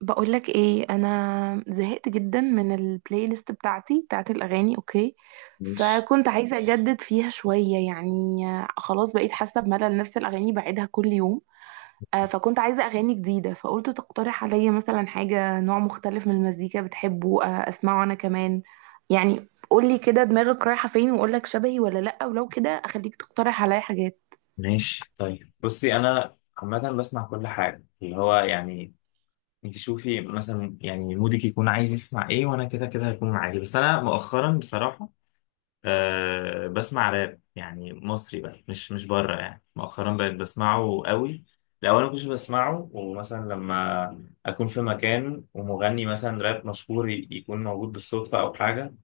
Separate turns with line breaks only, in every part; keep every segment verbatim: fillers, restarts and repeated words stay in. بقولك ايه؟ انا زهقت جدا من البلاي ليست بتاعتي، بتاعت الاغاني. اوكي،
ماشي،
فكنت عايزه اجدد فيها شويه، يعني آه، خلاص بقيت حاسه بملل نفس الاغاني، بعيدها كل يوم. آه، فكنت عايزه اغاني جديده، فقلت تقترح عليا مثلا حاجه، نوع مختلف من المزيكا بتحبه، آه، اسمعه انا كمان. يعني قولي كده دماغك رايحه فين، واقولك شبهي ولا لا، ولو كده اخليك تقترح عليا حاجات.
ماشي. طيب، بصي انا عامه بسمع كل حاجه، اللي هو يعني انت شوفي مثلا يعني مودك يكون عايز يسمع ايه، وانا كده كده هيكون معاكي. بس انا مؤخرا بصراحه أه بسمع راب، يعني مصري بقى، مش مش بره. يعني مؤخرا بقيت بسمعه قوي. الاول ما كنتش بسمعه، ومثلا لما اكون في مكان ومغني مثلا راب مشهور ي- يكون موجود بالصدفه او حاجه،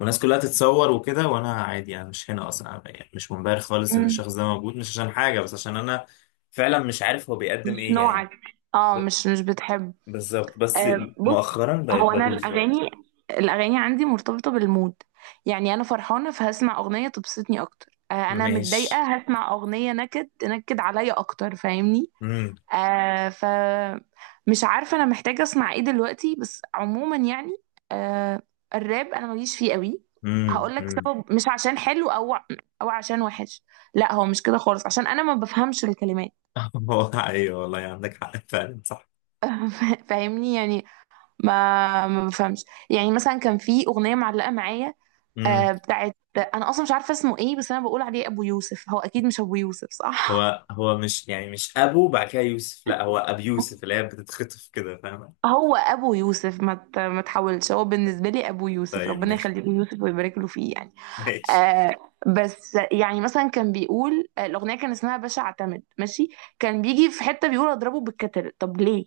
والناس كلها تتصور وكده، وانا عادي، انا مش هنا اصلا. أنا يعني مش منبهر خالص ان
مم.
الشخص ده موجود، مش عشان حاجه، بس عشان انا فعلا مش عارف هو بيقدم
مش
ايه يعني.
نوعك. اه
ب-
مش مش بتحب.
بالظبط. بس
آه، بص،
مؤخرا بقيت
هو انا
بدوس بقى.
الاغاني الاغاني عندي مرتبطه بالمود. يعني انا فرحانه فهسمع اغنيه تبسطني اكتر، آه، انا
ماشي.
متضايقه هسمع اغنيه نكد تنكد عليا اكتر، فاهمني؟
امم
آه ف مش عارفه انا محتاجه اسمع ايه دلوقتي، بس عموما يعني، آه، الراب انا ماليش فيه قوي.
امم
هقول لك
امم.
سبب، مش عشان حلو او او عشان وحش، لا هو مش كده خالص، عشان انا ما بفهمش الكلمات.
هو ايوه والله، عندك حق فعلا، صح.
فاهمني يعني؟ ما ما بفهمش. يعني مثلا كان في اغنيه معلقه معايا،
امم
آه، بتاعت انا اصلا مش عارفه اسمه ايه، بس انا بقول عليه ابو يوسف، هو اكيد مش ابو يوسف، صح؟
هو هو مش يعني مش ابو بعد كده يوسف، لا، هو ابي يوسف، اللي هي بتتخطف كده، فاهمه؟
هو ابو يوسف، ما ت- ما تحاولش، هو بالنسبه لي ابو يوسف،
طيب،
ربنا
ماشي،
يخليه له يوسف ويبارك له فيه، يعني
ماشي.
آه. بس يعني مثلا كان بيقول، آه، الاغنيه كان اسمها باشا اعتمد، ماشي، كان بيجي في حته بيقول اضربه بالكتل، طب ليه؟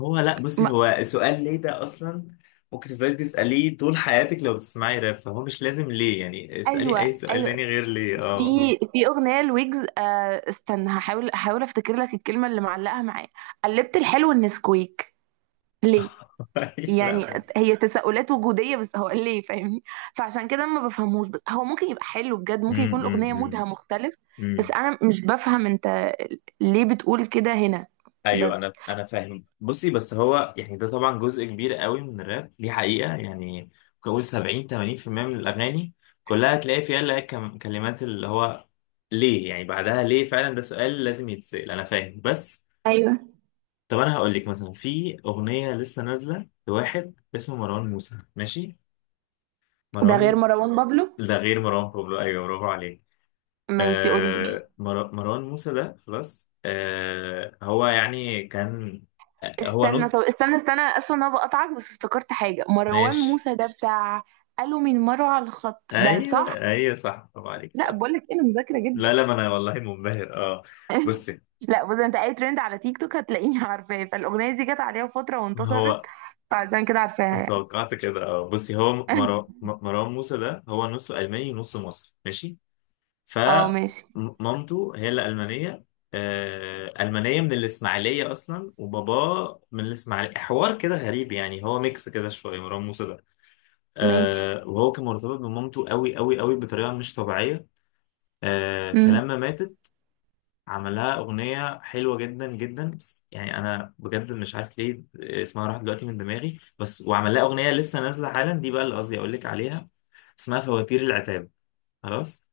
هو لا، بصي،
ما
هو سؤال ليه ده اصلا؟ ممكن تفضلي تساليه طول حياتك، لو بتسمعي راب فهو مش لازم ليه، يعني اسالي اي
ايوه
سؤال
ايوه.
تاني غير ليه. اه.
في في اغنيه لويجز، آه استنى، هحاول هحاول افتكر لك الكلمه اللي معلقه معايا، قلبت الحلو النسكويك، ليه؟
آه. لا
يعني
هو.
هي تساؤلات وجوديه، بس هو ليه، فاهمني؟ فعشان كده ما بفهموش، بس هو ممكن يبقى حلو بجد، ممكن
امم
يكون الاغنيه
امم
مودها مختلف، بس
امم.
انا مش بفهم. انت ليه بتقول كده هنا؟
ايوه،
بس
انا انا فاهم. بصي، بس هو يعني ده طبعا جزء كبير قوي من الراب دي، حقيقه يعني. ممكن اقول سبعين، ثمانين في المئة من الاغاني كلها تلاقي فيها اللي هي كم- كلمات، اللي هو ليه، يعني بعدها ليه. فعلا ده سؤال لازم يتسال، انا فاهم. بس
ايوه.
طب انا هقول لك مثلا، في اغنيه لسه نازله لواحد اسمه مروان موسى، ماشي.
ده
مروان
غير
مو...
مروان بابلو.
ده غير مروان بابلو، ايوه، برافو عليك.
ماشي قول لي.
آه مر... مروان موسى ده، خلاص. آه هو يعني كان، آه، هو
استنى،
نوت،
طب استنى استنى، اسف ان انا بقطعك، بس افتكرت حاجه، مروان
ماشي.
موسى ده بتاع قالوا من مروه على الخط، ده
ايوه،
صح؟
ايوه، صح، برافو عليك،
لا
صح.
بقول لك انا مذاكره جدا.
لا، لا، ما انا والله منبهر. اه، بصي،
لا بص، انت اي ترند على تيك توك هتلاقيني عارفاه، فالاغنيه دي جت عليها فتره
هو
وانتشرت، فعشان كده عارفاها يعني.
توقعت كده. اه بصي، هو مر... مروان موسى ده، هو نصه الماني ونصه مصري، ماشي.
اه ماشي.
فمامته هي اللي ألمانية، آه، ألمانية من الإسماعيلية أصلا، وباباه من الإسماعيلية. حوار كده غريب، يعني هو ميكس كده شوية مروان موسى ده.
ماشي.
آه، وهو كان مرتبط بمامته قوي قوي قوي، بطريقة مش طبيعية. آه،
امم
فلما ماتت عملها أغنية حلوة جدا جدا، بس يعني أنا بجد مش عارف ليه اسمها راح دلوقتي من دماغي. بس وعمل لها أغنية لسه نازلة حالا، دي بقى اللي قصدي أقول لك عليها. اسمها فواتير العتاب، خلاص.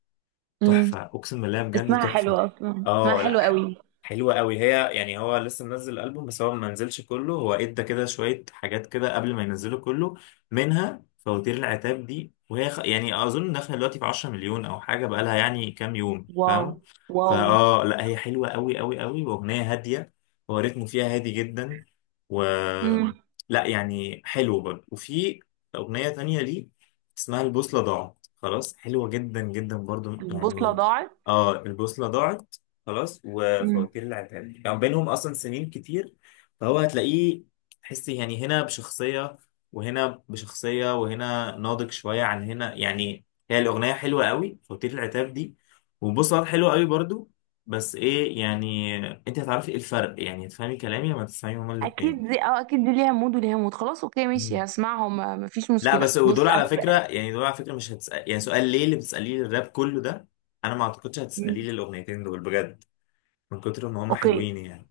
امم
تحفة، أقسم بالله بجد
اسمها حلو
تحفة.
اصلا، اسمها
اه
حلو
لا، ح-
قوي.
حلوة قوي هي، يعني هو لسه منزل الألبوم، بس هو ما نزلش كله، هو ادى كده شوية حاجات كده قبل ما ينزله كله، منها فواتير العتاب دي. وهي خ... يعني أظن داخلة دلوقتي في 10 مليون أو حاجة، بقالها يعني كام يوم،
واو
فاهم؟
واو.
فاه لا، هي حلوة قوي قوي قوي، وأغنية هادية، هو رتمه فيها هادي جدا. و
امم.
لا، يعني حلو برضه. وفي أغنية تانية ليه اسمها البوصلة ضاعت، خلاص، حلوة جدا جدا برضو
البوصله
يعني.
ضاعت.
اه، البوصلة ضاعت، خلاص.
امم.
وفواتير العتاب يعني بينهم أصلا سنين كتير، فهو هتلاقيه، تحسي يعني هنا بشخصية، وهنا بشخصية، وهنا ناضج شوية عن هنا يعني. هي الأغنية حلوة قوي، فواتير العتاب دي، وبوصلة حلوة قوي برضو. بس إيه يعني، أنت هتعرفي إيه الفرق، يعني هتفهمي كلامي لما تسمعي هما الاتنين.
اكيد دي، اه اكيد دي ليها مود وليها مود، خلاص اوكي ماشي هسمعهم، ما- مفيش
لا
مشكله.
بس، ودول
بص
على
انا
فكرة،
ب...
يعني دول على فكرة مش هتسأل يعني سؤال ليه اللي بتسأليه للراب كله ده. أنا ما أعتقدش هتسأليه
مم.
للأغنيتين دول، بجد، من كتر ما هم
اوكي
حلوين يعني.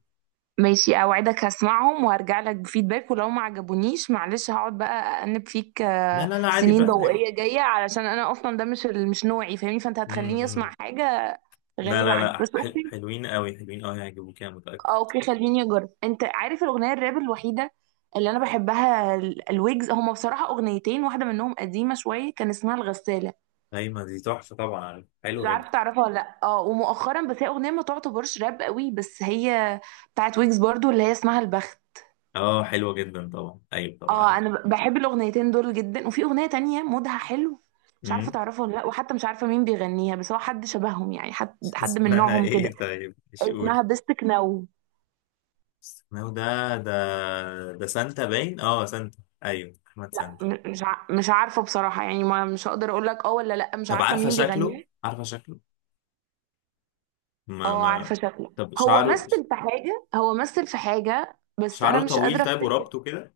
ماشي، اوعدك هسمعهم وهرجع لك بفيدباك، ولو ما عجبونيش معلش، هقعد بقى أأنب فيك
لا،
آه،
لا، لا، عادي،
سنين
براحتك.
ضوئية جاية، علشان انا اصلا ده مش ال- مش نوعي، فاهمني؟ فانت هتخليني اسمع
امم
حاجة
لا،
غريبة
لا،
عني،
لا،
بس
حل...
اوكي.
حلوين قوي، حلوين قوي، هيعجبوك أنا متأكد.
آه، اوكي خليني اجرب. انت عارف الاغنية الراب الوحيدة اللي انا بحبها، ال- الويجز، هما بصراحة اغنيتين، واحدة منهم قديمة شوية كان اسمها الغسالة،
أيمن دي تحفة طبعا، عارف،
مش
حلوة جدا.
عارفة تعرفها ولا لا، اه. ومؤخرا، بس هي اغنية ما تعتبرش راب قوي، بس هي بتاعت ويجز برضو، اللي هي اسمها البخت.
أه، حلوة جدا طبعا، أيوة طبعا
اه
عارف.
انا ب- بحب الاغنيتين دول جدا. وفي اغنيه تانية مودها حلو، مش عارفه
امم
تعرفها ولا لا، وحتى مش عارفه مين بيغنيها، بس هو حد شبههم، يعني حد حد من
اسمها
نوعهم
إيه
كده،
طيب؟ مش قول.
اسمها بستك نو.
اسمه ده، ده ده سانتا باين، أه، سانتا. أيوه أحمد سانتا.
م- مش ع- مش عارفه بصراحه، يعني ما مش هقدر اقول لك اه ولا لا، مش
طب
عارفه
عارفة
مين
شكله؟
بيغنيها.
عارفة شكله؟ ما
اه
ما
عارفه شكله،
طب
هو
شعره
مثل في حاجه، هو مثل في حاجه بس انا
شعره
مش
طويل
قادره
طيب،
افتكر.
وربطه كده.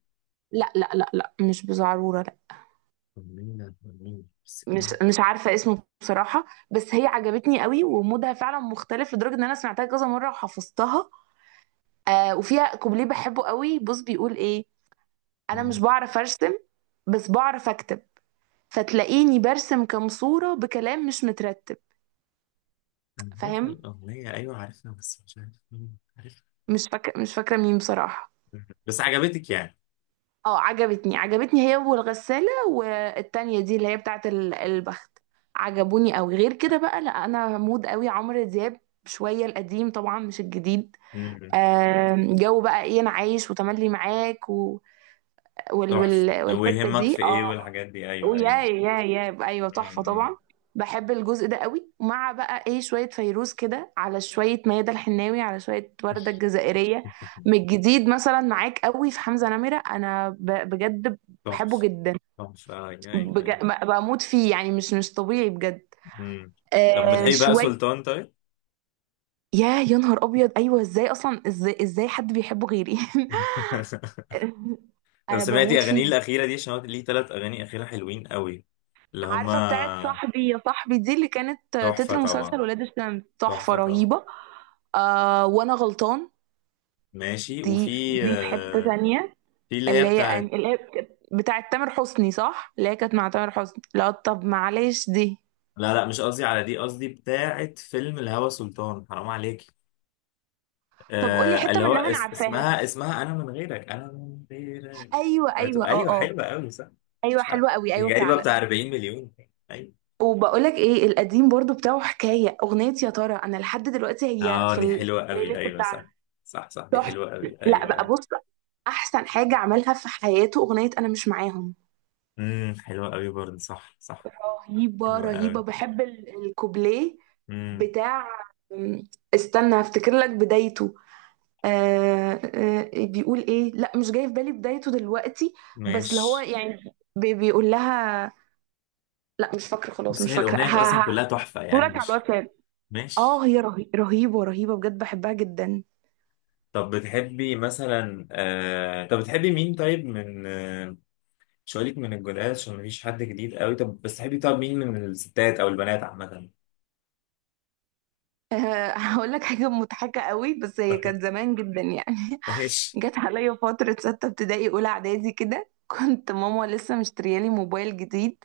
لا لا لا لا، مش بزعروره لا.
أغنية أغنية بس
مش
كان-
مش عارفه اسمه بصراحه، بس هي عجبتني قوي، ومودها فعلا مختلف لدرجه ان انا سمعتها كذا مره وحفظتها. آه، وفيها كوبليه بحبه قوي، بص بيقول ايه: انا مش بعرف ارسم، بس بعرف اكتب، فتلاقيني برسم كام صورة بكلام مش مترتب.
أنا عارفها
فاهم؟
الأغنية، أيوة عارفها، بس مش عارف مين عارفها.
مش فاكرة مش فاكرة مين بصراحة.
بس عجبتك يعني؟
اه عجبتني، عجبتني هي والغسالة والتانية دي اللي هي بتاعت ال- البخت، عجبوني قوي. غير كده بقى، لا انا مود قوي عمرو دياب شوية، القديم طبعا مش الجديد.
مم.
آم، جو بقى ايه، انا عايش، وتملي معاك، وال
تحفة،
وال والحتة
ويهمك في
دي
ايه،
اه.
والحاجات دي، ايوه،
ويا
ايوه.
يا يا ايوه تحفة
مم.
طبعا. بحب الجزء ده قوي، مع بقى ايه شوية فيروز كده على شوية ميادة الحناوي على شوية وردة الجزائرية. من الجديد، مثلا معاك قوي، في حمزة نمرة انا ب- بجد بحبه
تحفة،
جدا.
تحفة، ايوه، ايوه، أيوة.
بج- ب- بموت فيه، يعني مش مش طبيعي بجد.
مم. طب
آه
بتحبي بقى
شوية.
سلطان طيب؟
يا يا نهار ابيض، ايوه ازاي اصلا، ازاي ازاي حد بيحبه غيري؟
طب
انا
سمعتي
بموت
اغانيه
فيه.
الاخيرة دي، عشان هو ليه ثلاث اغاني اخيرة حلوين قوي، اللي
عارفة بتاعت
هما،
صاحبي يا صاحبي دي، اللي كانت
تحفة
تتر مسلسل
طبعا،
ولاد الشمس، تحفة
تحفة طبعا،
رهيبة. آه وانا غلطان.
ماشي.
دي
وفي
دي في حتة
آه،
تانية.
في اللي هي
اللي هي أن...
بتاعت،
اللي هي بتاعت تامر حسني صح، اللي هي كانت مع تامر حسني، لا طب معلش دي.
لا، لا، مش قصدي على دي، قصدي بتاعت فيلم الهوى، سلطان حرام عليك.
طب قولي
آه
حتة
اللي هو،
منها انا
اس
عارفاها.
اسمها اسمها انا من غيرك، انا من غيرك.
ايوه
بتو-
ايوه اه
ايوه،
اه،
حلوه قوي، صح.
ايوه
مش عارف،
حلوة قوي،
دي
ايوه
جايبه
فعلا.
بتاع 40 مليون، ايوه.
وبقولك ايه، القديم برضو بتاعه، حكاية اغنية، يا ترى انا لحد دلوقتي هي
اه،
في
دي حلوه
البلاي
قوي،
ليست.
ايوه، صح، صح، صح، دي
تحفة.
حلوه قوي،
لا
ايوه،
بقى
ايوه.
بص، احسن حاجه عملها في حياته اغنيه انا مش معاهم،
امم، حلوه قوي برضه، صح، صح،
رهيبه
حلوه
رهيبه.
قوي.
بحب ال- الكوبليه
امم
بتاع، أم، استنى هفتكر لك بدايته، آه آه بيقول ايه؟ لا مش جاي في بالي بدايته دلوقتي، بس اللي هو
ماشي.
يعني بي- بيقول لها، لا مش فاكره، خلاص
بس
مش
هي
فاكره،
الاغنيه
ها
اصلا
ها.
كلها تحفه يعني،
صورك على
مش
الواتساب. اه
ماشي.
هي رهي... رهيبه رهيبه بجد، بحبها جدا.
طب بتحبي مثلا آه... طب بتحبي مين طيب، من آه... مش هقولك من الجولات، عشان مفيش حد جديد قوي. طب بس، تحبي طب مين، من الستات او البنات عامة؟
آه هقول لك حاجه مضحكه قوي، بس هي
طيب،
كانت زمان جدا يعني،
ماشي،
جت عليا فترة ستة ابتدائي أولى إعدادي كده، كنت ماما لسه مشتريالي موبايل جديد،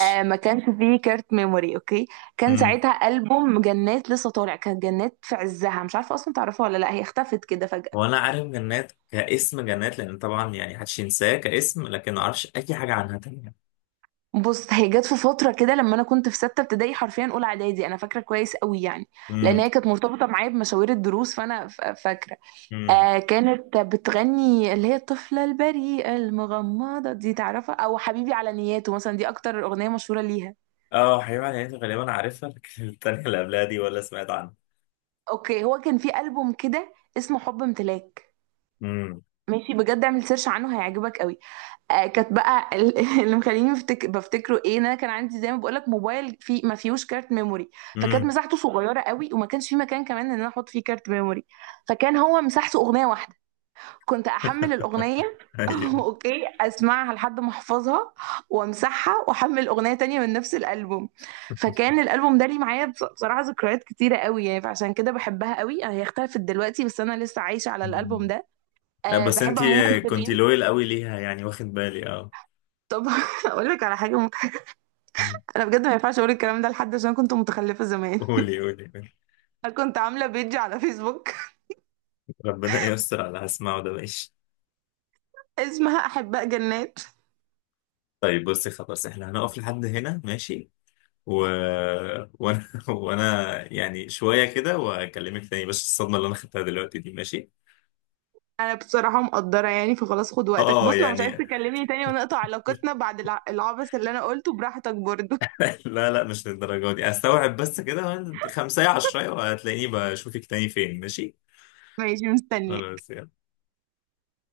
آه ما كانش فيه كارت ميموري، أوكي. كان
امم
ساعتها ألبوم جنات لسه طالع، كانت جنات في عزها، مش عارفة أصلا تعرفها ولا لأ، هي اختفت كده فجأة.
هو انا عارف جنات كاسم، جنات لان طبعا يعني محدش ينساه كاسم، لكن ما اعرفش اي حاجة عنها تانية.
بص هي جت في فترة كده لما أنا كنت في ستة ابتدائي، حرفيا أولى إعدادي، أنا فاكرة كويس قوي يعني، لأن
امم
هي كانت مرتبطة معايا بمشاوير الدروس، فأنا ف- فاكرة.
امم
آه كانت بتغني اللي هي الطفلة البريئة المغمضة دي، تعرفها؟ أو حبيبي على نياته مثلا، دي أكتر أغنية مشهورة ليها.
اه، حبيبي على نهايتي غالبا عارفها، لكن التانية اللي قبلها دي ولا سمعت عنها.
اوكي هو كان في ألبوم كده اسمه حب امتلاك،
امم
ماشي بجد اعمل سيرش عنه هيعجبك قوي. آه كانت بقى ال- اللي مخليني بفتك... بفتكره ايه، ان انا كان عندي زي ما بقول لك موبايل في ما فيهوش كارت ميموري، فكانت
امم
مساحته صغيره قوي، وما كانش في مكان كمان ان انا احط فيه كارت ميموري، فكان هو مساحته اغنيه واحده، كنت احمل الاغنيه اوكي، اسمعها لحد ما احفظها، وامسحها واحمل اغنيه تانية من نفس الالبوم. فكان الالبوم ده لي معايا، بص- بصراحه ذكريات كتيره قوي يعني، فعشان كده بحبها قوي، هي اختلفت دلوقتي بس انا لسه عايشه على
ايوه.
الالبوم ده.
لا
أه
بس انت
بحب عموما
كنت
شيرين.
لويل قوي ليها، يعني واخد بالي، اه.
طب اقول لك على حاجه مضحكه،
مم.
انا بجد ما ينفعش اقول الكلام ده لحد، عشان كنت متخلفه زمان.
قولي، قولي، قولي.
كنت عامله بيج على فيسبوك،
ربنا يستر على اللي هسمعه ده، ماشي.
اسمها احباء جنات.
طيب بصي، خلاص، احنا هنقف لحد هنا، ماشي. و... وانا وانا يعني شوية كده واكلمك تاني، بس الصدمة اللي انا خدتها دلوقتي دي، ماشي.
انا بصراحة مقدرة يعني، فخلاص خد وقتك،
اه
بص لو مش عايز
يعني
تكلمني تاني ونقطع علاقتنا بعد الع- العبث اللي انا قلته، براحتك برضو.
لا، لا، مش للدرجة دي، استوعب بس كده خمسة عشرة وهتلاقيني بشوفك تاني فين، ماشي.
ماشي مستنية.
خلاص.